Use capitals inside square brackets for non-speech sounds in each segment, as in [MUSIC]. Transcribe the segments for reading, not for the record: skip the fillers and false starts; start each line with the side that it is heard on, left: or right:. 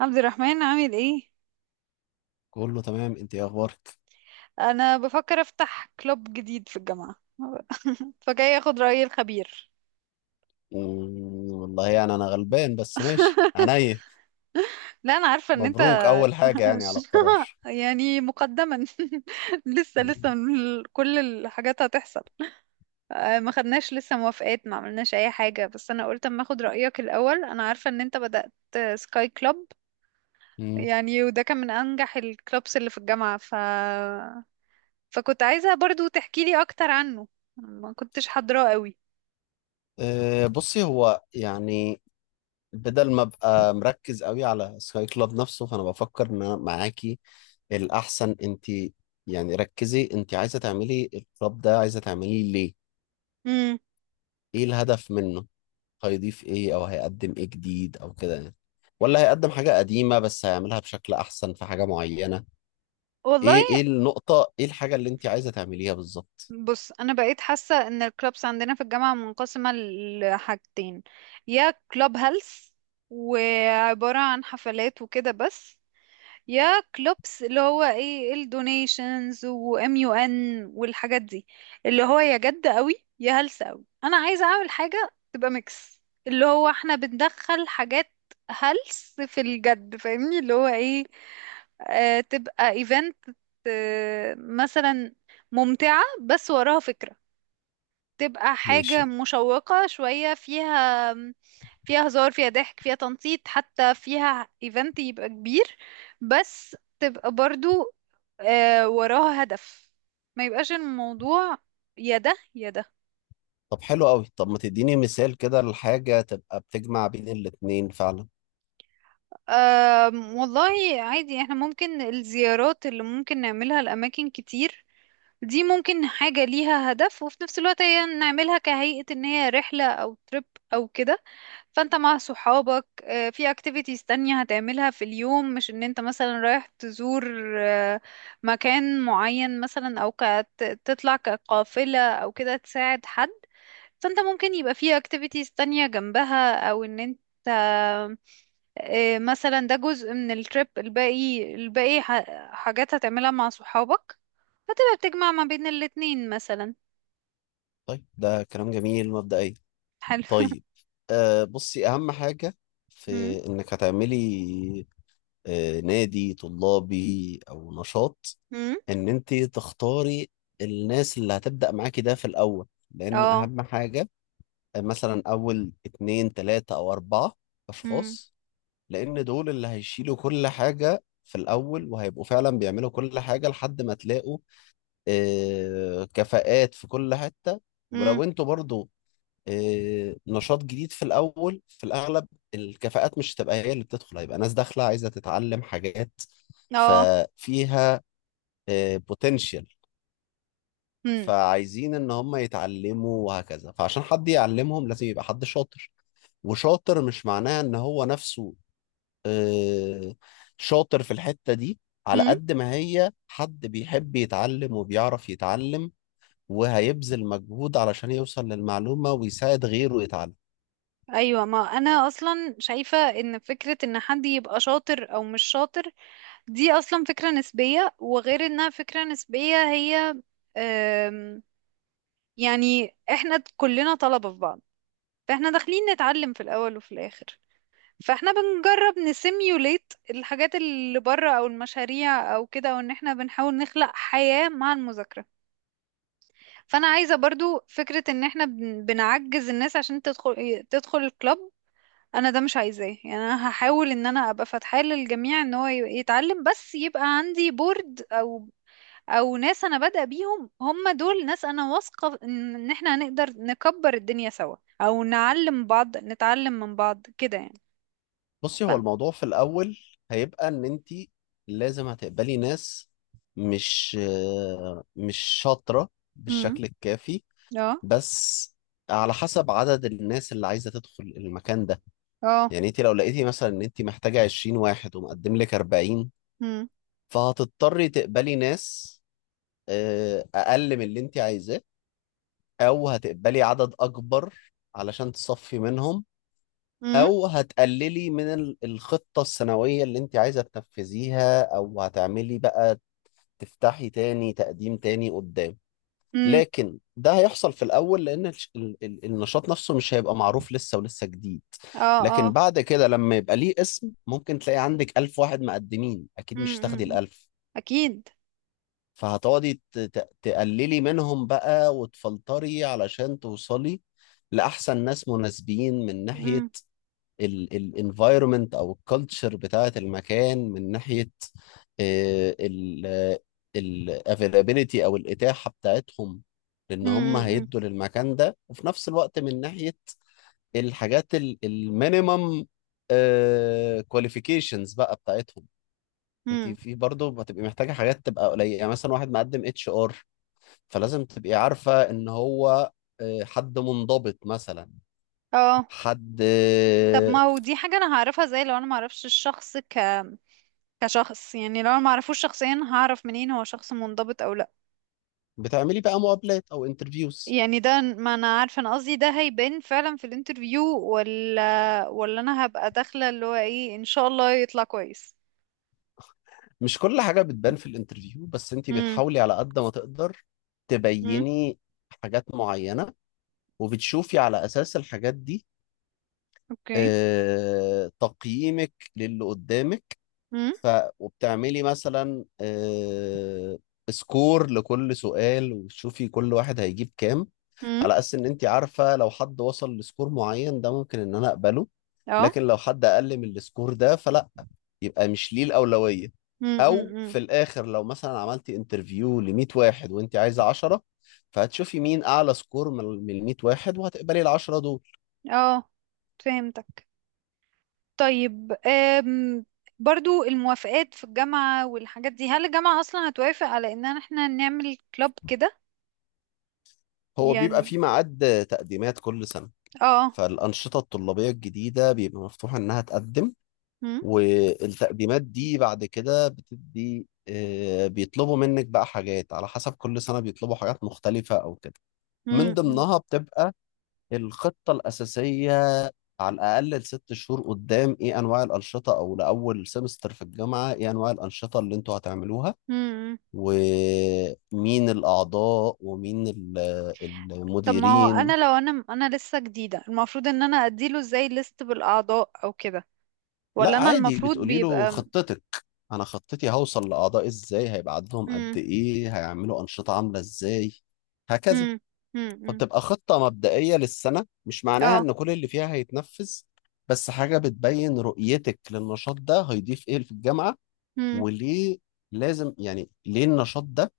right: عبد الرحمن، عامل ايه؟
left: كله تمام، انت ايه اخبارك؟
right: انا بفكر افتح كلوب جديد في الجامعه. [LAUGHS] فجاي اخد راي الخبير.
left: والله يعني انا غلبان بس ماشي عينيا.
right: لا، انا عارفه ان انت.
left: مبروك اول حاجه يعني على
right: [LAUGHS]
left: القرار.
right: يعني مقدما. [LAUGHS] لسه
left: مم.
right: لسه، كل الحاجات هتحصل. آه، ما خدناش لسه موافقات، ما عملناش اي حاجه، بس انا قلت اما اخد رايك الاول. انا عارفه ان انت بدات سكاي كلوب.
left: مم.
right: يعني وده كان من انجح الكلوبس اللي في الجامعه، فكنت عايزه برضو تحكي لي اكتر عنه. ما كنتش حاضراه قوي.
left: أه بصي هو يعني بدل ما ابقى مركز قوي على سكاي كلاب نفسه فانا بفكر ان انا معاكي الاحسن. انت يعني ركزي، انت عايزه تعملي الكلاب ده، عايزه تعمليه ليه؟
right: امم
left: ايه الهدف منه؟ هيضيف ايه او هيقدم ايه جديد او كده يعني، ولا هيقدم حاجه قديمه بس هيعملها بشكل احسن في حاجه معينه؟
right: والله،
left: ايه النقطة، ايه الحاجة اللي انت عايزة تعمليها بالظبط؟
right: بص، انا بقيت حاسه ان الكلابس عندنا في الجامعه منقسمه لحاجتين: يا كلاب هيلث وعباره عن حفلات وكده بس، يا كلوبس اللي هو ايه الدونيشنز وام يو ان والحاجات دي، اللي هو يا جد قوي يا هلس قوي. انا عايزه اعمل حاجه تبقى ميكس، اللي هو احنا بندخل حاجات هلس في الجد، فاهمني؟ اللي هو ايه، آه تبقى ايفنت، آه مثلا ممتعه بس وراها فكره، تبقى حاجة
left: ماشي.
right: مشوقة شوية، فيها، فيها هزار، فيها ضحك، فيها تنطيط، حتى فيها ايفنت يبقى كبير، بس تبقى برضو، آه، وراها هدف. ما يبقاش الموضوع يا ده يا ده.
left: طب حلو قوي، طب ما تديني مثال كده لحاجة تبقى بتجمع بين الاتنين فعلا.
right: والله، عادي، احنا ممكن الزيارات اللي ممكن نعملها لأماكن كتير، دي ممكن حاجة ليها هدف، وفي نفس الوقت هي نعملها كهيئة ان هي رحلة او تريب او كده. فانت مع صحابك، في اكتيفيتيز تانية هتعملها في اليوم، مش ان انت مثلا رايح تزور، مكان معين مثلا، او تطلع كقافلة او كده تساعد حد. فانت ممكن يبقى في اكتيفيتيز تانية جنبها، او ان انت، مثلا ده جزء من التريب، الباقي، الباقي حاجات هتعملها مع صحابك، فتبقى بتجمع ما بين الاتنين مثلا.
left: طيب ده كلام جميل مبدئيا.
right: حلو.
left: طيب، بصي، اهم حاجة
right: [LAUGHS]
left: في
right: مم.
left: انك هتعملي نادي طلابي او نشاط،
right: مم.
left: ان انت تختاري الناس اللي هتبدأ معاكي ده في الاول، لان
right: اه.
left: اهم حاجة، مثلا اول اتنين تلاتة او اربعة
right: مم.
left: اشخاص، لان دول اللي هيشيلوا كل حاجة في الاول وهيبقوا فعلا بيعملوا كل حاجة لحد ما تلاقوا كفاءات في كل حتة.
right: مم.
left: ولو انتوا برضو نشاط جديد في الاول، في الاغلب الكفاءات مش هتبقى هي اللي بتدخل، هيبقى ناس داخلة عايزة تتعلم حاجات
right: اه.
left: ففيها بوتنشال.
right: مم.
left: فعايزين ان هم يتعلموا وهكذا، فعشان حد يعلمهم لازم يبقى حد شاطر. وشاطر مش معناه ان هو نفسه آه، شاطر في الحتة دي، على
right: مم.
left: قد ما هي حد بيحب يتعلم وبيعرف يتعلم وهيبذل مجهود علشان يوصل للمعلومة ويساعد غيره يتعلم.
right: ايوه، ما انا اصلا شايفه ان فكره ان حد يبقى شاطر او مش شاطر، دي اصلا فكره نسبيه، وغير انها فكره نسبيه، هي، آم، يعني احنا كلنا طلبه في بعض، فاحنا داخلين نتعلم في الاول وفي الاخر، فاحنا بنجرب نسيميوليت الحاجات اللي بره او المشاريع او كده، وان احنا بنحاول نخلق حياه مع المذاكره. فانا عايزه برضو فكره ان احنا بنعجز الناس عشان تدخل الكلاب، انا ده مش عايزاه. يعني انا هحاول ان انا ابقى فاتحة للجميع ان هو يتعلم، بس يبقى عندي بورد، او ناس انا بادئة بيهم، هم دول ناس انا واثقة ان احنا هنقدر نكبر الدنيا سوا، او نعلم بعض نتعلم من بعض كده يعني.
left: بصي، هو
right: فن
left: الموضوع في الأول هيبقى إن أنت لازم هتقبلي ناس مش مش شاطرة
right: امم
left: بالشكل الكافي،
right: اه.
left: بس على حسب عدد الناس اللي عايزة تدخل المكان ده.
right: اه.
left: يعني انت لو لقيتي مثلا ان انت محتاجة 20 واحد ومقدم لك 40،
right: امم.
left: فهتضطري تقبلي ناس اقل من اللي انت عايزاه، او هتقبلي عدد اكبر علشان تصفي منهم،
right: امم.
left: او هتقللي من الخطة السنوية اللي انت عايزة تنفذيها، او هتعملي بقى تفتحي تاني تقديم تاني قدام.
right: امم.
left: لكن ده هيحصل في الاول لان النشاط نفسه مش هيبقى معروف لسه ولسه جديد.
right: اه. اه.
left: لكن بعد كده لما يبقى ليه اسم ممكن تلاقي عندك ألف واحد مقدمين، اكيد مش هتاخدي
right: امم.
left: الألف،
right: اكيد.
left: فهتقعدي تقللي منهم بقى وتفلتري علشان توصلي لأحسن ناس مناسبين، من ناحية
right: امم.
left: الانفايرمنت أو الكالتشر بتاعة المكان، من ناحية الافيلابيلتي أو الإتاحة بتاعتهم لأن هم
right: امم.
left: هيدوا للمكان ده، وفي نفس الوقت من ناحية الحاجات المينيمم كواليفيكيشنز بقى بتاعتهم. انت
right: امم.
left: في برضه هتبقي محتاجه حاجات تبقى قليله، يعني مثلا واحد مقدم اتش ار، فلازم تبقي عارفة ان هو حد منضبط مثلا،
right: اه.
left: حد
right: طب، ما
left: آه،
right: هو دي حاجة انا هعرفها ازاي؟ لو انا ما اعرفش الشخص كشخص، يعني لو انا معرفوش شخصيا، هعرف منين هو شخص منضبط او لا؟
left: بتعملي بقى مقابلات او انترفيوز.
right: يعني ده ما انا عارفه، انا قصدي ده هيبان فعلا في الانترفيو، ولا انا هبقى داخله اللي هو ايه، ان شاء الله يطلع كويس.
left: مش كل حاجة بتبان في الانترفيو بس انت
right: امم.
left: بتحاولي على قد ما تقدر
right: امم.
left: تبيني حاجات معينة، وبتشوفي على اساس الحاجات دي
right: اوكي.
left: تقييمك للي قدامك.
right: امم.
left: ف وبتعملي مثلا سكور لكل سؤال وتشوفي كل واحد هيجيب كام،
right: امم.
left: على اساس ان انت عارفه لو حد وصل لسكور معين ده ممكن ان انا اقبله،
right: اه.
left: لكن لو حد اقل من السكور ده فلا، يبقى مش ليه الاولويه. او
right: امم.
left: في الاخر لو مثلا عملتي انترفيو ل 100 واحد وانت عايزه 10، فهتشوفي مين اعلى سكور من ال 100 واحد وهتقبلي ال 10 دول.
right: اه، فهمتك. طيب، برضو الموافقات في الجامعة والحاجات دي، هل الجامعة أصلا هتوافق على إن احنا نعمل كلاب كده
left: هو بيبقى
right: يعني؟
left: في ميعاد تقديمات كل سنه،
right: اه.
left: فالانشطه الطلابيه الجديده بيبقى مفتوح انها تقدم،
right: امم.
left: والتقديمات دي بعد كده بتدي بيطلبوا منك بقى حاجات على حسب كل سنة، بيطلبوا حاجات مختلفة أو كده. من ضمنها بتبقى الخطة الأساسية على الأقل لست شهور قدام، إيه أنواع الأنشطة أو لأول سمستر في الجامعة إيه أنواع الأنشطة اللي أنتوا هتعملوها،
right: امم.
left: ومين الأعضاء ومين
right: طب ما هو
left: المديرين.
right: انا، لو انا لسه جديدة، المفروض ان انا اديله ازاي ليست بالاعضاء او كده، ولا
left: لا
right: انا
left: عادي،
right: المفروض
left: بتقولي له
right: بيبقى؟
left: خطتك، انا خطتي هوصل لاعضاء ازاي، هيبقى عددهم قد
right: امم.
left: ايه، هيعملوا انشطه عامله ازاي، هكذا.
right: امم. امم.
left: فبتبقى خطه مبدئيه للسنه، مش معناها
right: اه.
left: ان كل اللي فيها هيتنفذ، بس حاجه بتبين رؤيتك للنشاط ده هيضيف ايه في الجامعه
right: امم.
left: وليه لازم، يعني ليه النشاط ده؟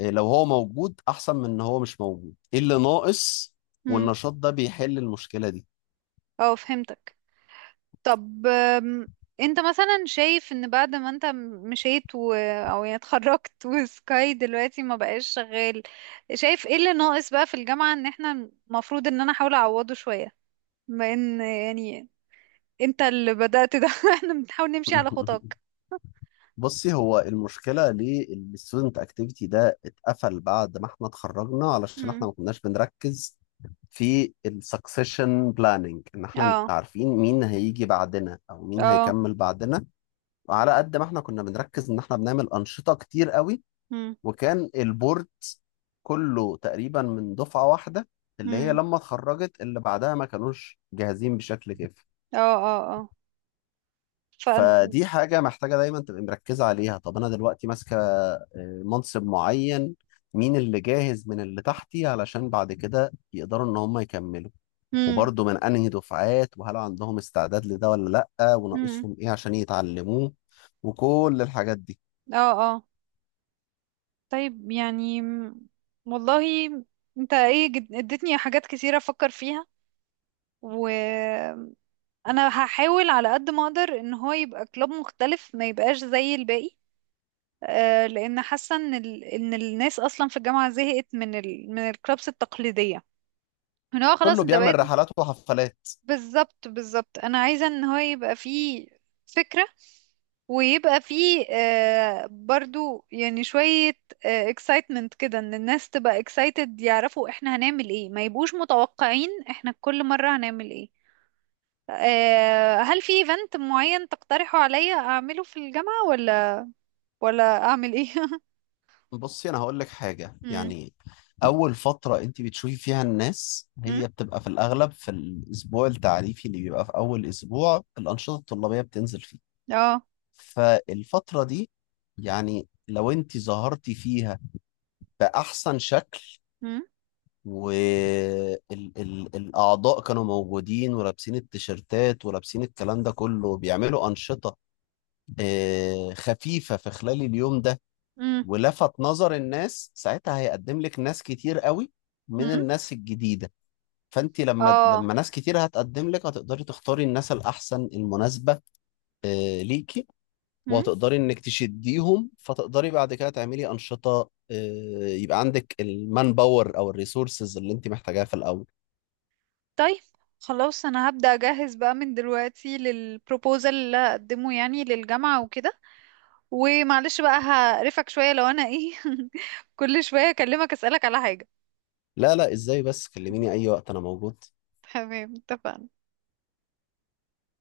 left: إيه لو هو موجود احسن من ان هو مش موجود؟ ايه اللي ناقص
right: امم.
left: والنشاط ده بيحل المشكله دي؟
right: اه، فهمتك. طب، أم، انت مثلا شايف ان بعد ما انت مشيت او يعني اتخرجت، [LAUGHS] وسكاي دلوقتي ما بقاش شغال، شايف ايه اللي ناقص بقى في الجامعة ان احنا المفروض ان انا احاول اعوضه شوية، بما ان يعني انت اللي بدأت ده. [LAUGHS] احنا بنحاول نمشي على خطاك.
left: [LAUGHS] بصي، هو المشكلة ليه الستودنت اكتيفيتي ده اتقفل بعد ما احنا اتخرجنا، علشان احنا
right: امم.
left: ما كناش بنركز في السكسيشن بلاننج، ان احنا
right: اه.
left: عارفين مين هيجي بعدنا او مين
right: اه.
left: هيكمل بعدنا. وعلى قد ما احنا كنا بنركز ان احنا بنعمل انشطة كتير قوي،
right: امم.
left: وكان البورد كله تقريبا من دفعة واحدة، اللي هي
right: امم.
left: لما اتخرجت اللي بعدها ما كانوش جاهزين بشكل كافي.
right: اه. اه. اه. ف
left: فدي حاجة محتاجة دايما تبقى مركزة عليها. طب أنا دلوقتي ماسكة منصب معين، مين اللي جاهز من اللي تحتي علشان بعد كده يقدروا إن هم يكملوا، وبرضه من أنهي دفعات، وهل عندهم استعداد لده ولا لأ،
right: امم
left: وناقصهم إيه عشان يتعلموه، وكل الحاجات دي.
right: اه. اه. طيب، يعني والله، انت، ايه، اديتني حاجات كتيرة افكر فيها، وانا هحاول على قد ما اقدر ان هو يبقى كلوب مختلف، ما يبقاش زي الباقي. آه، لان حاسه ان الناس اصلا في الجامعه زهقت من الكلوبس التقليديه، ان هو خلاص
left: كله
right: انت بقيت.
left: بيعمل رحلات وحفلات.
right: بالظبط بالظبط، انا عايزة ان هو يبقى فيه فكرة، ويبقى فيه، آه، برضو، يعني، شوية excitement كده، ان الناس تبقى excited يعرفوا احنا هنعمل ايه، ما يبقوش متوقعين احنا كل مرة هنعمل ايه. هل في event معين تقترحه عليا اعمله في الجامعة، ولا اعمل ايه؟ [LAUGHS]
left: بصي أنا هقول لك حاجة
right: مم.
left: يعني، أول فترة أنت بتشوفي فيها الناس
right: مم.
left: هي بتبقى في الأغلب في الأسبوع التعريفي اللي بيبقى في أول أسبوع الأنشطة الطلابية بتنزل فيه.
right: اه.
left: فالفترة دي يعني لو انت ظهرتي فيها بأحسن شكل،
right: مم.
left: والأعضاء كانوا موجودين ولابسين التيشيرتات ولابسين الكلام ده كله وبيعملوا أنشطة خفيفة في خلال اليوم ده
right: مم.
left: ولفت نظر الناس، ساعتها هيقدم لك ناس كتير قوي من
right: مم.
left: الناس الجديدة. فانت لما
right: اه.
left: لما ناس كتير هتقدم لك هتقدري تختاري الناس الأحسن المناسبة ليكي. وهتقدري انك تشديهم، فتقدري بعد كده تعملي انشطه، يبقى عندك المان باور او الريسورسز اللي انت محتاجاها في الاول.
right: طيب، خلاص، انا هبدأ اجهز بقى من دلوقتي للبروبوزال اللي هقدمه يعني للجامعة وكده. ومعلش بقى، هقرفك شوية لو انا ايه. [LAUGHS] كل شوية اكلمك اسألك على حاجة.
left: لا لا، ازاي بس، كلميني اي وقت انا موجود.
right: تمام، اتفقنا.